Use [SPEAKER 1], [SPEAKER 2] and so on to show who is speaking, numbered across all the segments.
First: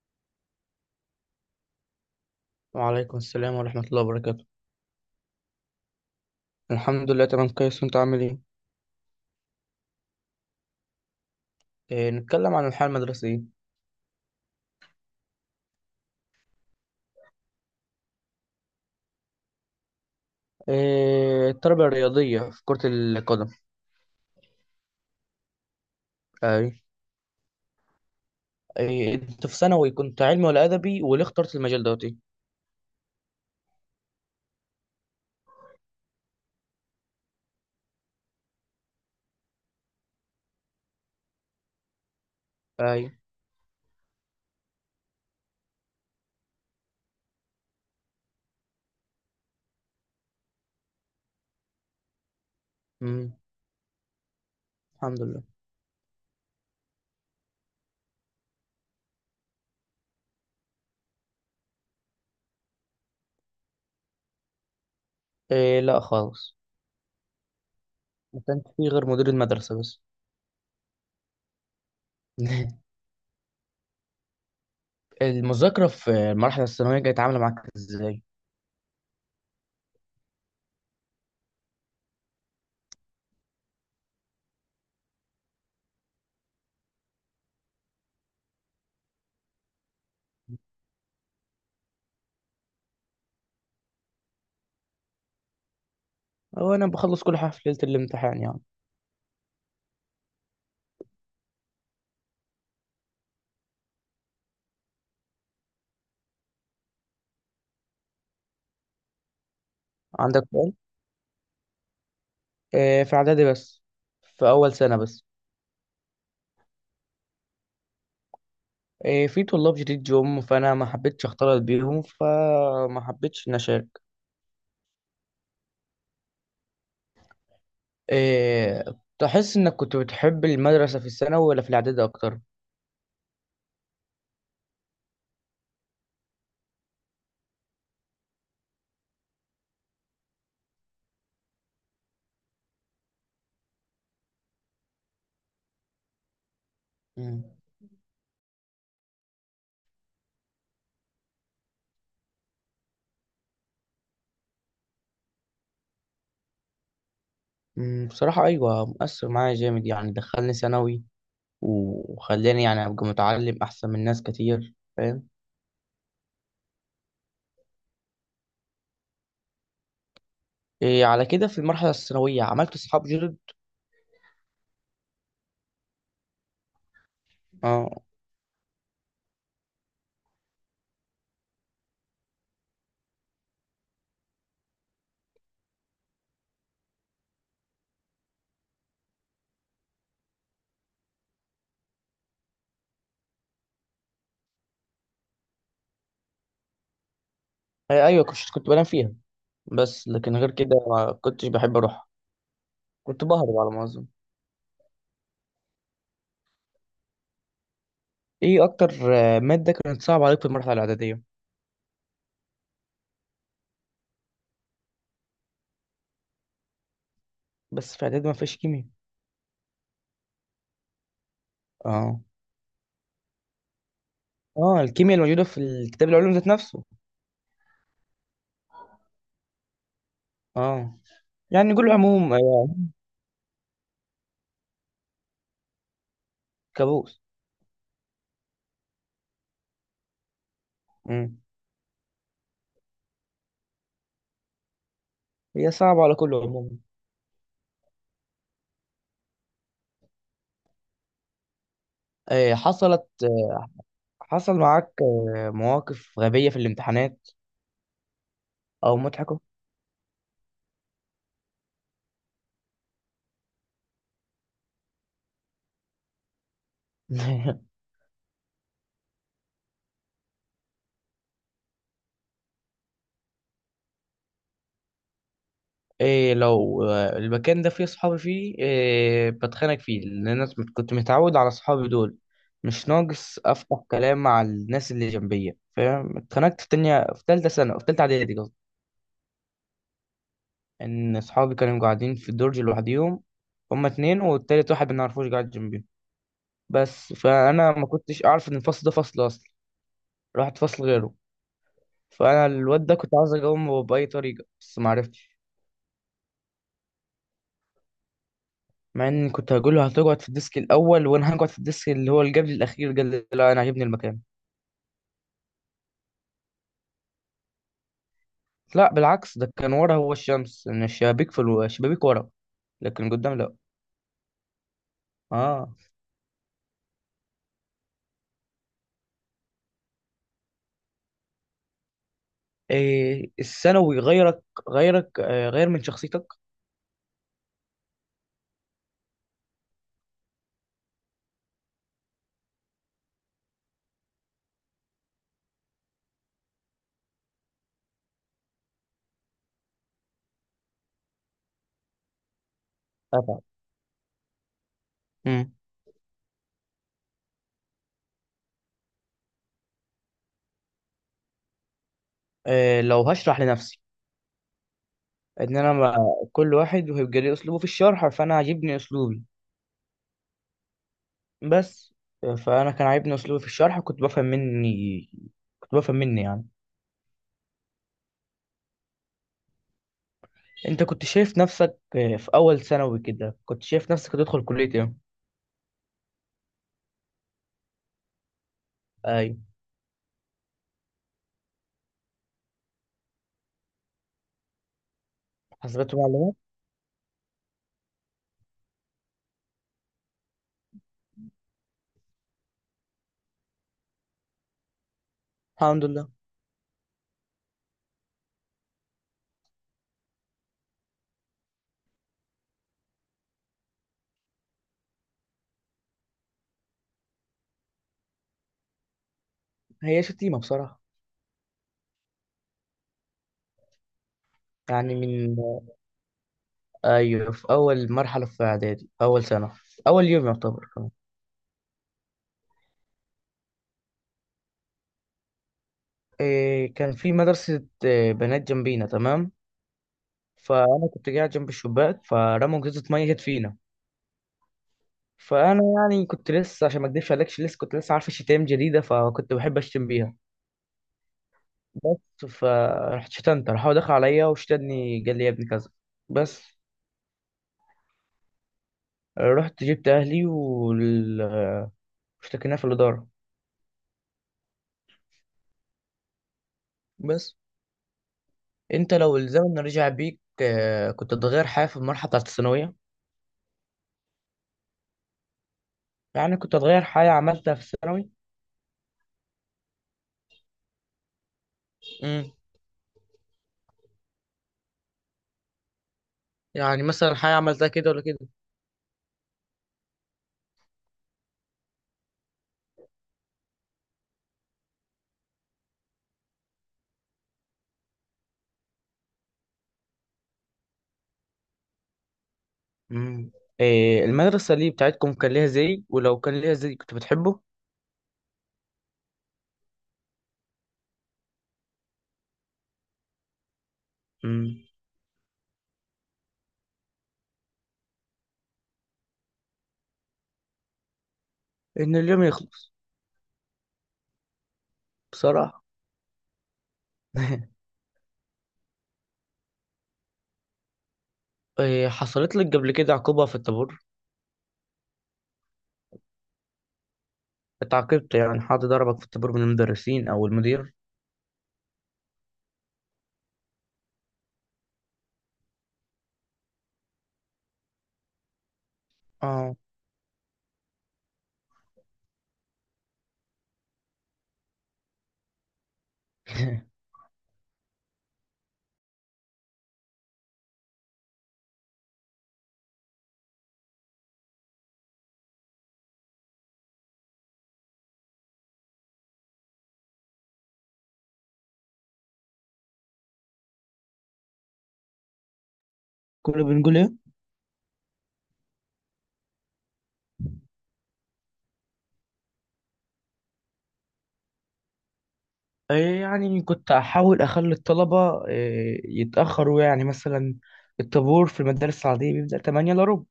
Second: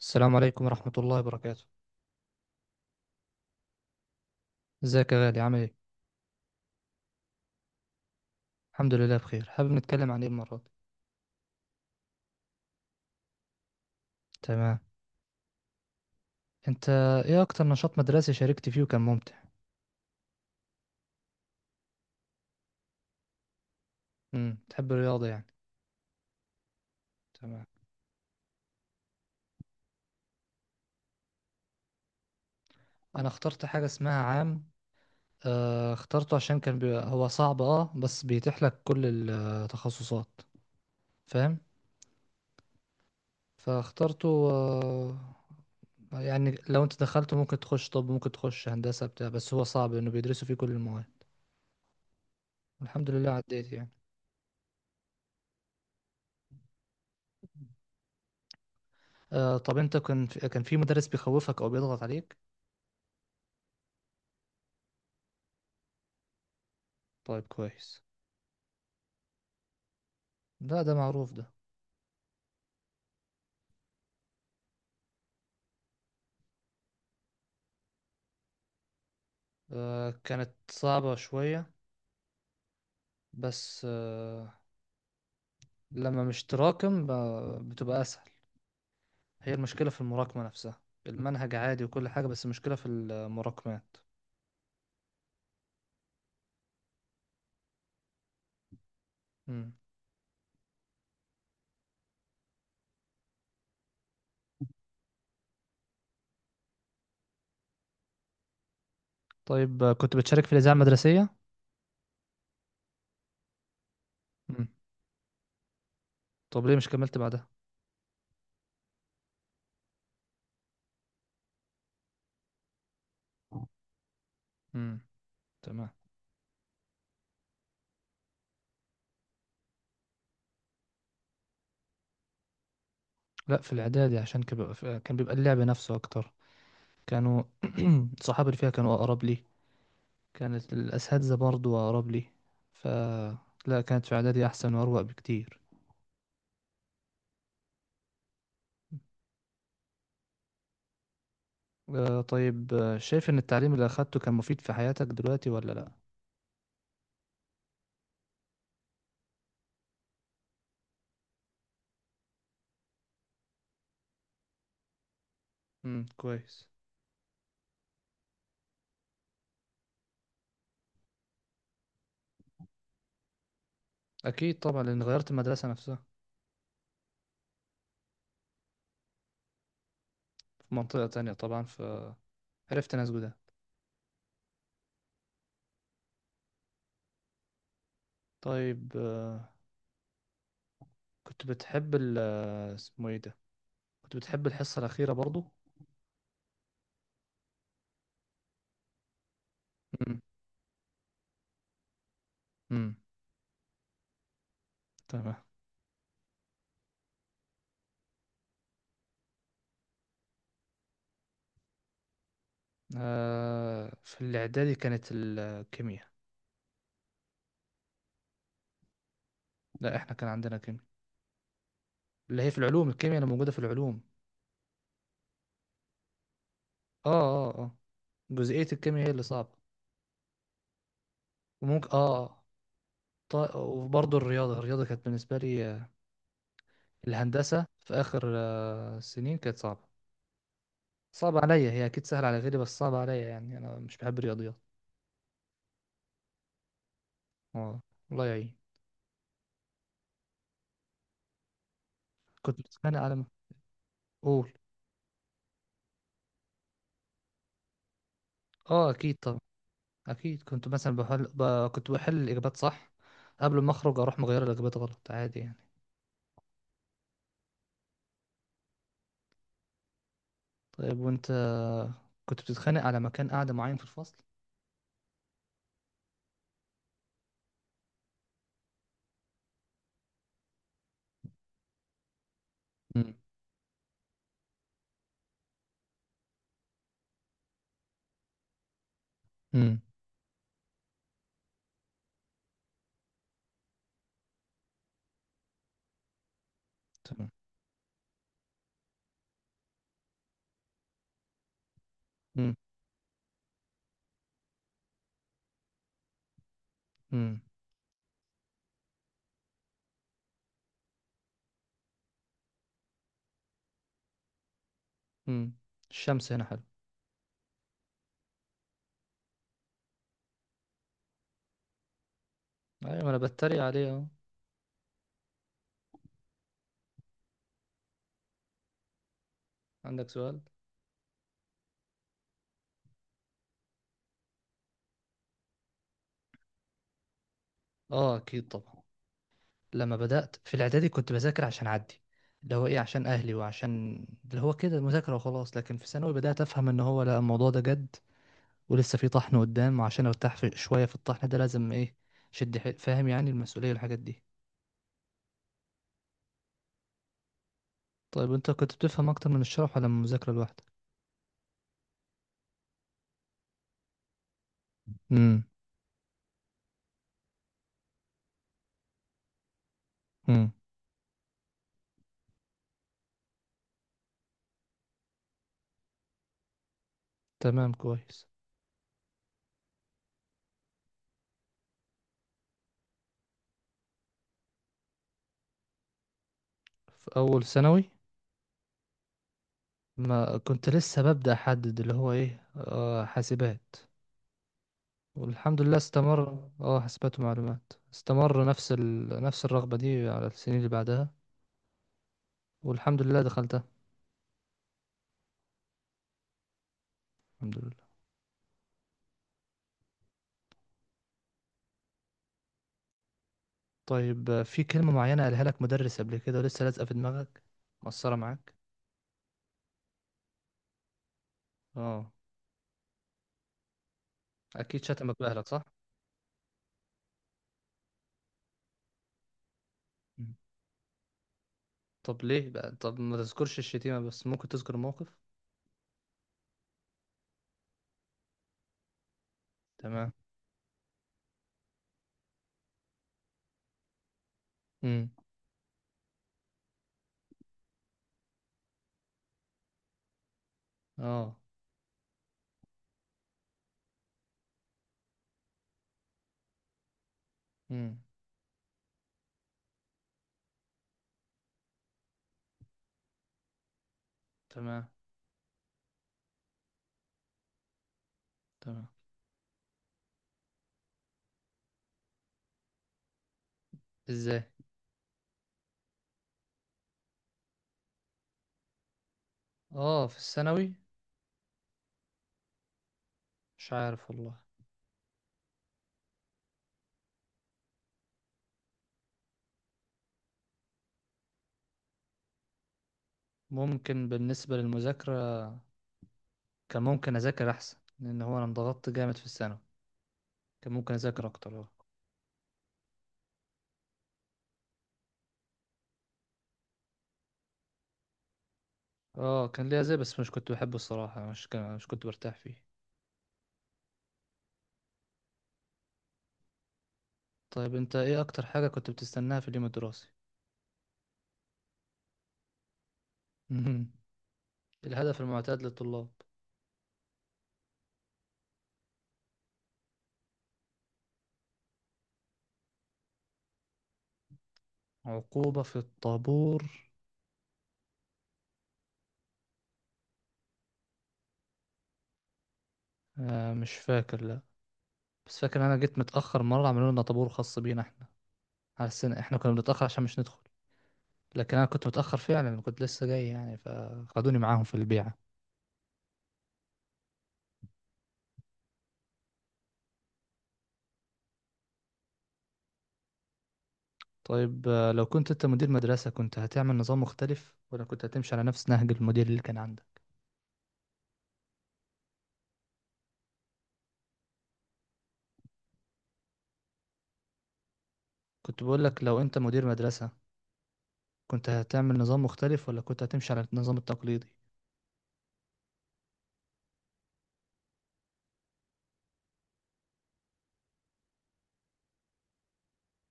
[SPEAKER 1] السلام عليكم ورحمة الله وبركاته.
[SPEAKER 2] وعليكم السلام ورحمة الله وبركاته.
[SPEAKER 1] ازيك يا غالي، عامل ايه؟
[SPEAKER 2] الحمد لله تمام كويس، وانت عامل ايه؟
[SPEAKER 1] الحمد لله بخير، حابب نتكلم عن ايه المرة دي؟
[SPEAKER 2] نتكلم عن الحياة المدرسية.
[SPEAKER 1] تمام. انت ايه اكتر نشاط مدرسي شاركت فيه وكان ممتع؟
[SPEAKER 2] التربية الرياضية في كرة القدم.
[SPEAKER 1] تحب الرياضة يعني.
[SPEAKER 2] اي.
[SPEAKER 1] تمام.
[SPEAKER 2] انت في ثانوي كنت علمي ولا أدبي، وليه اخترت المجال دوت ايه؟
[SPEAKER 1] انا اخترت حاجة اسمها عام. آه اخترته عشان هو صعب اه بس بيتيح لك كل التخصصات. فاهم؟
[SPEAKER 2] اي.
[SPEAKER 1] فاخترته. يعني لو انت دخلته ممكن تخش طب، ممكن تخش هندسة بتاع، بس هو صعب انه بيدرسوا فيه كل المواد. الحمد لله
[SPEAKER 2] مم.
[SPEAKER 1] عديت يعني.
[SPEAKER 2] الحمد لله.
[SPEAKER 1] آه، طب انت كان في مدرس بيخوفك او بيضغط عليك؟
[SPEAKER 2] لا خالص.
[SPEAKER 1] طيب كويس.
[SPEAKER 2] ما كانش فيه غير مدير المدرسة بس.
[SPEAKER 1] ده معروف ده.
[SPEAKER 2] المذاكرة في المرحلة الثانوية كانت عاملة معاك ازاي؟
[SPEAKER 1] آه كانت صعبة شوية، بس، لما مش تراكم بتبقى اسهل. هي المشكلة في المراكمة نفسها. المنهج عادي وكل حاجة، بس المشكلة في المراكمات.
[SPEAKER 2] هو انا بخلص كل حاجة في ليلة الامتحان يعني.
[SPEAKER 1] مم. طيب، كنت
[SPEAKER 2] عندك
[SPEAKER 1] بتشارك في
[SPEAKER 2] سؤال؟
[SPEAKER 1] الإذاعة المدرسية؟
[SPEAKER 2] في إعدادي بس، في
[SPEAKER 1] مم.
[SPEAKER 2] أول سنة بس.
[SPEAKER 1] طب ليه مش كملت بعدها؟
[SPEAKER 2] إيه، في طلاب جديد جم فانا ما حبيتش اختلط بيهم، فما حبيتش ان اشارك.
[SPEAKER 1] مم. تمام.
[SPEAKER 2] إيه، تحس انك كنت بتحب المدرسة في الثانوي ولا في الاعدادي اكتر؟
[SPEAKER 1] لا، في الإعدادي عشان كان بيبقى اللعب نفسه أكتر. كانوا صحابي اللي فيها كانوا أقرب لي. كانت الأساتذة برضو أقرب لي. ف لا كانت في إعدادي أحسن وأروق بكتير.
[SPEAKER 2] مم.
[SPEAKER 1] آه، طيب، شايف إن التعليم اللي أخدته كان مفيد في حياتك دلوقتي ولا لأ؟
[SPEAKER 2] مم، بصراحة ايوه مؤثر معايا جامد، يعني دخلني ثانوي وخلاني يعني ابقى متعلم احسن من ناس كتير فاهم.
[SPEAKER 1] كويس.
[SPEAKER 2] إيه، على كده في المرحلة الثانوية عملت اصحاب جدد.
[SPEAKER 1] أكيد طبعا، لأن غيرت المدرسة نفسها.
[SPEAKER 2] اه.
[SPEAKER 1] في منطقة تانية طبعا فعرفت ناس جداد. طيب، كنت بتحب ال آه، اسمه إيه ده؟ كنت بتحب الحصة الأخيرة برضو؟
[SPEAKER 2] إيه، ايوه كنت بنام فيها، بس
[SPEAKER 1] امم.
[SPEAKER 2] لكن غير كده ما كنتش بحب اروح.
[SPEAKER 1] امم.
[SPEAKER 2] كنت بهرب على ما اظن.
[SPEAKER 1] تمام.
[SPEAKER 2] ايه اكتر مادة كانت صعبة عليك في المرحلة الاعدادية؟
[SPEAKER 1] آه، في الإعدادي كانت الكيمياء.
[SPEAKER 2] بس في اعدادي ما فيهاش كيمياء.
[SPEAKER 1] لا، إحنا كان عندنا كيمياء.
[SPEAKER 2] اه.
[SPEAKER 1] اللي هي في العلوم، الكيمياء اللي موجودة في العلوم.
[SPEAKER 2] اه الكيمياء الموجوده في الكتاب العلوم ذات نفسه.
[SPEAKER 1] اه اه اه. جزئية الكيمياء هي اللي صعبة.
[SPEAKER 2] اه. يعني
[SPEAKER 1] وممكن
[SPEAKER 2] كل عموم.
[SPEAKER 1] اه. طيب، وبرضه الرياضة كانت بالنسبة لي،
[SPEAKER 2] كابوس.
[SPEAKER 1] الهندسة في آخر السنين كانت صعبة.
[SPEAKER 2] مم.
[SPEAKER 1] صعبة عليا، هي أكيد سهلة على غيري، بس صعبة عليا يعني أنا مش بحب الرياضيات.
[SPEAKER 2] هي صعبه على كل عموم.
[SPEAKER 1] اه. الله يعين.
[SPEAKER 2] آه،
[SPEAKER 1] كنت بتخانق
[SPEAKER 2] حصلت
[SPEAKER 1] على ما
[SPEAKER 2] آه، حصل
[SPEAKER 1] أقول.
[SPEAKER 2] معاك مواقف غبيه في الامتحانات
[SPEAKER 1] اه،
[SPEAKER 2] او
[SPEAKER 1] أكيد
[SPEAKER 2] مضحكه.
[SPEAKER 1] طبعا. أكيد كنت مثلا كنت بحل الإجابات صح، قبل ما أخرج أروح مغير الإجابات غلط عادي يعني. طيب، وأنت، كنت بتتخانق على مكان قاعدة معين في الفصل؟
[SPEAKER 2] إيه، لو المكان ده فيه صحابي فيه، إيه بتخانق فيه، لأن أنا كنت متعود على صحابي دول. مش
[SPEAKER 1] امم.
[SPEAKER 2] ناقص أفتح كلام مع الناس اللي جنبية فاهم. اتخانقت في تانية، في تالتة سنة، في تالتة إعدادي قصدي،
[SPEAKER 1] امم.
[SPEAKER 2] ان اصحابي كانوا قاعدين في الدرج لوحديهم. هما اتنين والتالت واحد ما نعرفوش قاعد جنبي بس.
[SPEAKER 1] تمام.
[SPEAKER 2] فانا ما كنتش اعرف ان الفصل ده فصل اصلا، رحت فصل غيره. فانا الواد ده كنت عاوز اقومه باي طريقه بس ما عرفتش.
[SPEAKER 1] امم.
[SPEAKER 2] مع ان كنت هقول له هتقعد في الديسك الاول، وانا هقعد في الديسك اللي هو اللي قبل الاخير. قال لي لا انا عاجبني المكان.
[SPEAKER 1] امم. الشمس هنا حلو.
[SPEAKER 2] لا بالعكس، ده كان ورا هو الشمس، ان الشبابيك الشبابيك ورا،
[SPEAKER 1] ايوه،
[SPEAKER 2] لكن
[SPEAKER 1] ما انا
[SPEAKER 2] قدام لا.
[SPEAKER 1] بتريق عليه اهو.
[SPEAKER 2] اه.
[SPEAKER 1] عندك سؤال؟
[SPEAKER 2] إيه الثانوي غير من شخصيتك؟
[SPEAKER 1] اه، اكيد طبعا. لما بدأت في الاعدادي كنت بذاكر عشان اعدي، اللي هو ايه عشان اهلي وعشان اللي هو كده مذاكرة وخلاص، لكن في ثانوي بدأت افهم ان هو لا، الموضوع ده جد. ولسه في طحن قدام، وعشان ارتاح في شوية في الطحن ده لازم ايه، فاهم يعني المسؤولية والحاجات دي.
[SPEAKER 2] أبعد.
[SPEAKER 1] طيب، انت كنت بتفهم اكتر من الشرح ولا من المذاكرة لوحدك؟
[SPEAKER 2] لو هشرح لنفسي،
[SPEAKER 1] امم.
[SPEAKER 2] ان انا ما- كل واحد وهيبقى ليه اسلوبه في الشرح، فانا عاجبني اسلوبي
[SPEAKER 1] امم.
[SPEAKER 2] بس. فانا كان عاجبني اسلوبي في الشرح، كنت بفهم مني يعني.
[SPEAKER 1] تمام كويس.
[SPEAKER 2] انت كنت شايف نفسك في اول ثانوي كده، كنت شايف نفسك هتدخل كلية ايه؟
[SPEAKER 1] في اول ثانوي
[SPEAKER 2] ايوه
[SPEAKER 1] ما كنت لسه ببدأ احدد اللي هو ايه، حاسبات. والحمد لله
[SPEAKER 2] حاسبات ومعلومات.
[SPEAKER 1] استمر، حاسبات ومعلومات، استمر نفس نفس الرغبة دي على السنين اللي بعدها. والحمد لله دخلتها.
[SPEAKER 2] الحمد لله.
[SPEAKER 1] الحمد لله. طيب، في كلمة معينة قالها لك مدرس قبل كده ولسه لازقة في دماغك؟ مقصرة معاك؟
[SPEAKER 2] هي شتيمة بصراحة.
[SPEAKER 1] اه، اكيد
[SPEAKER 2] يعني
[SPEAKER 1] شتمك
[SPEAKER 2] من،
[SPEAKER 1] بأهلك صح؟
[SPEAKER 2] ايوه في اول مرحلة في اعدادي، اول سنة، اول يوم
[SPEAKER 1] مم.
[SPEAKER 2] يعتبر كمان.
[SPEAKER 1] طب ليه بقى طب ما تذكرش الشتيمة، بس ممكن تذكر موقف.
[SPEAKER 2] كان في مدرسة بنات جنبينا تمام،
[SPEAKER 1] تمام.
[SPEAKER 2] فانا كنت قاعد جنب الشباك، فرموا جزء ميه جت فينا.
[SPEAKER 1] امم.
[SPEAKER 2] فانا يعني كنت لسه، عشان ما اكدبش عليكش لسه كنت لسه عارف شتايم جديده، فكنت بحب اشتم بيها
[SPEAKER 1] اه.
[SPEAKER 2] بس. فرحت شتمت، راح هو دخل عليا وشتمني، قال لي يا ابني كذا بس.
[SPEAKER 1] امم.
[SPEAKER 2] رحت جبت اهلي واشتكيناه في الاداره
[SPEAKER 1] تمام.
[SPEAKER 2] بس.
[SPEAKER 1] تمام.
[SPEAKER 2] انت لو الزمن رجع بيك كنت تغير حاجه في المرحله بتاعت الثانويه؟
[SPEAKER 1] ازاي؟
[SPEAKER 2] يعني كنت تغير حاجه عملتها في الثانوي.
[SPEAKER 1] اه، في الثانوي.
[SPEAKER 2] امم.
[SPEAKER 1] مش عارف والله.
[SPEAKER 2] يعني مثلا حاجه عملتها كده ولا كده.
[SPEAKER 1] ممكن بالنسبة للمذاكرة. كان ممكن اذاكر احسن، لان هو انا انضغطت جامد في الثانوي. كان ممكن اذاكر اكتر اه.
[SPEAKER 2] امم. إيه المدرسة اللي بتاعتكم كان ليها زي، ولو كان ليها زي كنت بتحبه؟
[SPEAKER 1] اه، كان ليا زي بس مش كنت بحبه الصراحه، مش كنت برتاح فيه.
[SPEAKER 2] امم.
[SPEAKER 1] طيب، انت ايه اكتر حاجه كنت بتستناها في اليوم الدراسي؟
[SPEAKER 2] إن اليوم يخلص.
[SPEAKER 1] مهم. الهدف
[SPEAKER 2] بصراحة.
[SPEAKER 1] المعتاد للطلاب.
[SPEAKER 2] إيه حصلت لك قبل كده عقوبة في الطابور؟
[SPEAKER 1] عقوبه في الطابور؟
[SPEAKER 2] اتعاقبت يعني، حد ضربك في الطابور من المدرسين أو المدير؟
[SPEAKER 1] آه، مش فاكر لا. بس فاكر انا جيت متاخر مره، عملوا لنا طابور خاص بينا احنا، على السنه احنا كنا
[SPEAKER 2] اه.
[SPEAKER 1] بنتاخر عشان مش ندخل. لكن انا كنت متاخر فعلا، كنت لسه جاي يعني فخدوني معاهم في البيعه. طيب، لو كنت انت مدير مدرسة كنت هتعمل نظام مختلف ولا كنت هتمشي على نفس نهج المدير اللي كان عندك؟
[SPEAKER 2] كنا بنقول ايه؟
[SPEAKER 1] كنت بقول لك، لو انت مدير مدرسة كنت هتعمل نظام مختلف ولا كنت هتمشي على النظام التقليدي؟
[SPEAKER 2] إيه يعني كنت احاول اخلي الطلبه إيه يتاخروا، يعني مثلا الطابور في المدارس العاديه بيبدا 8 الا ربع،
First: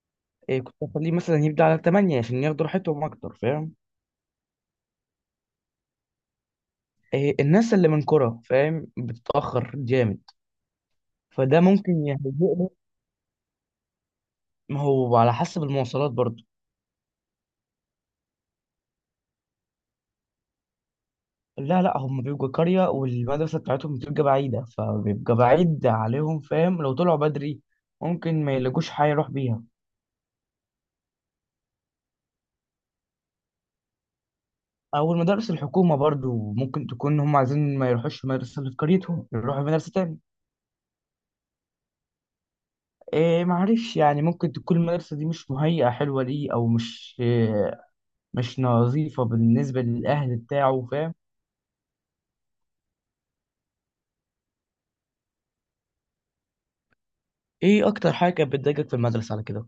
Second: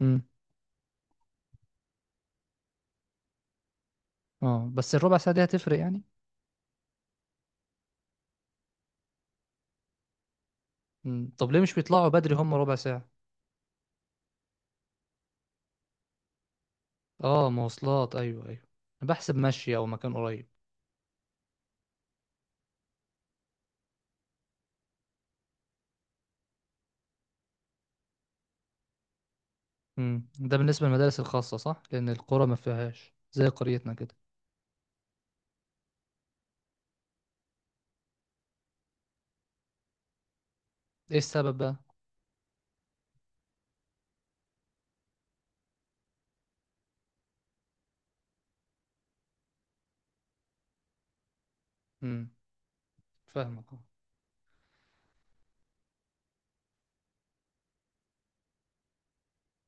[SPEAKER 1] امم.
[SPEAKER 2] إيه كنت اخليه مثلا يبدا على 8 عشان ياخدوا راحتهم اكتر فاهم.
[SPEAKER 1] اه، بس الربع ساعة دي هتفرق يعني.
[SPEAKER 2] إيه الناس اللي من كرة فاهم بتتاخر جامد،
[SPEAKER 1] مم. طب
[SPEAKER 2] فده
[SPEAKER 1] ليه مش
[SPEAKER 2] ممكن
[SPEAKER 1] بيطلعوا بدري هم
[SPEAKER 2] يهيئني.
[SPEAKER 1] ربع ساعة؟
[SPEAKER 2] ما هو على حسب المواصلات برضه.
[SPEAKER 1] اه، مواصلات، ايوه ايوه. انا بحسب مشي او مكان قريب.
[SPEAKER 2] لا لا، هم بيبقوا قرية والمدرسة بتاعتهم بتبقى بعيدة، فبيبقى بعيد عليهم فاهم. لو طلعوا بدري ممكن ما يلاقوش حاجة يروح بيها.
[SPEAKER 1] ده بالنسبة للمدارس الخاصة صح، لان القرى ما فيهاش زي قريتنا كده.
[SPEAKER 2] أو المدارس الحكومة برضو ممكن تكون هم عايزين ما يروحوش المدرسة اللي في قريتهم، يروحوا مدرسة تاني.
[SPEAKER 1] ايه السبب بقى؟
[SPEAKER 2] إيه معرفش يعني، ممكن تكون المدرسة دي مش مهيئة حلوة ليه، أو مش إيه، مش نظيفة بالنسبة للأهل بتاعه فاهم.
[SPEAKER 1] امم. فاهمك.
[SPEAKER 2] إيه أكتر حاجة كانت بتضايقك في المدرسة على كده؟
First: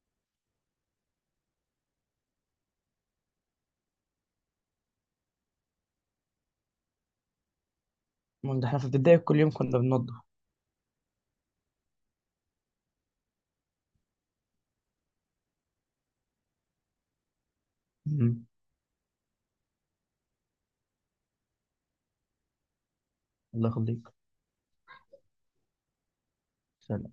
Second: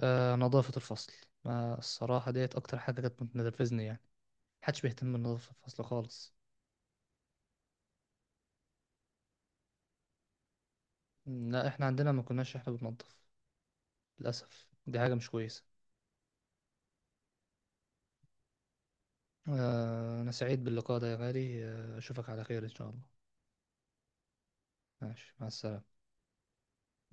[SPEAKER 1] آه، نظافة الفصل. ما الصراحة ديت أكتر حاجة كانت بتنرفزني يعني. محدش بيهتم بنظافة الفصل خالص.
[SPEAKER 2] ما ده إحنا في ابتدائي كل يوم كنا
[SPEAKER 1] لا، إحنا عندنا ما كناش إحنا بننظف. للأسف دي حاجة مش كويسة.
[SPEAKER 2] بننضف.
[SPEAKER 1] آه، أنا سعيد باللقاء ده يا غالي، أشوفك على خير إن شاء الله.
[SPEAKER 2] الله يخليك.
[SPEAKER 1] ماشي، مع السلامة.
[SPEAKER 2] سلام.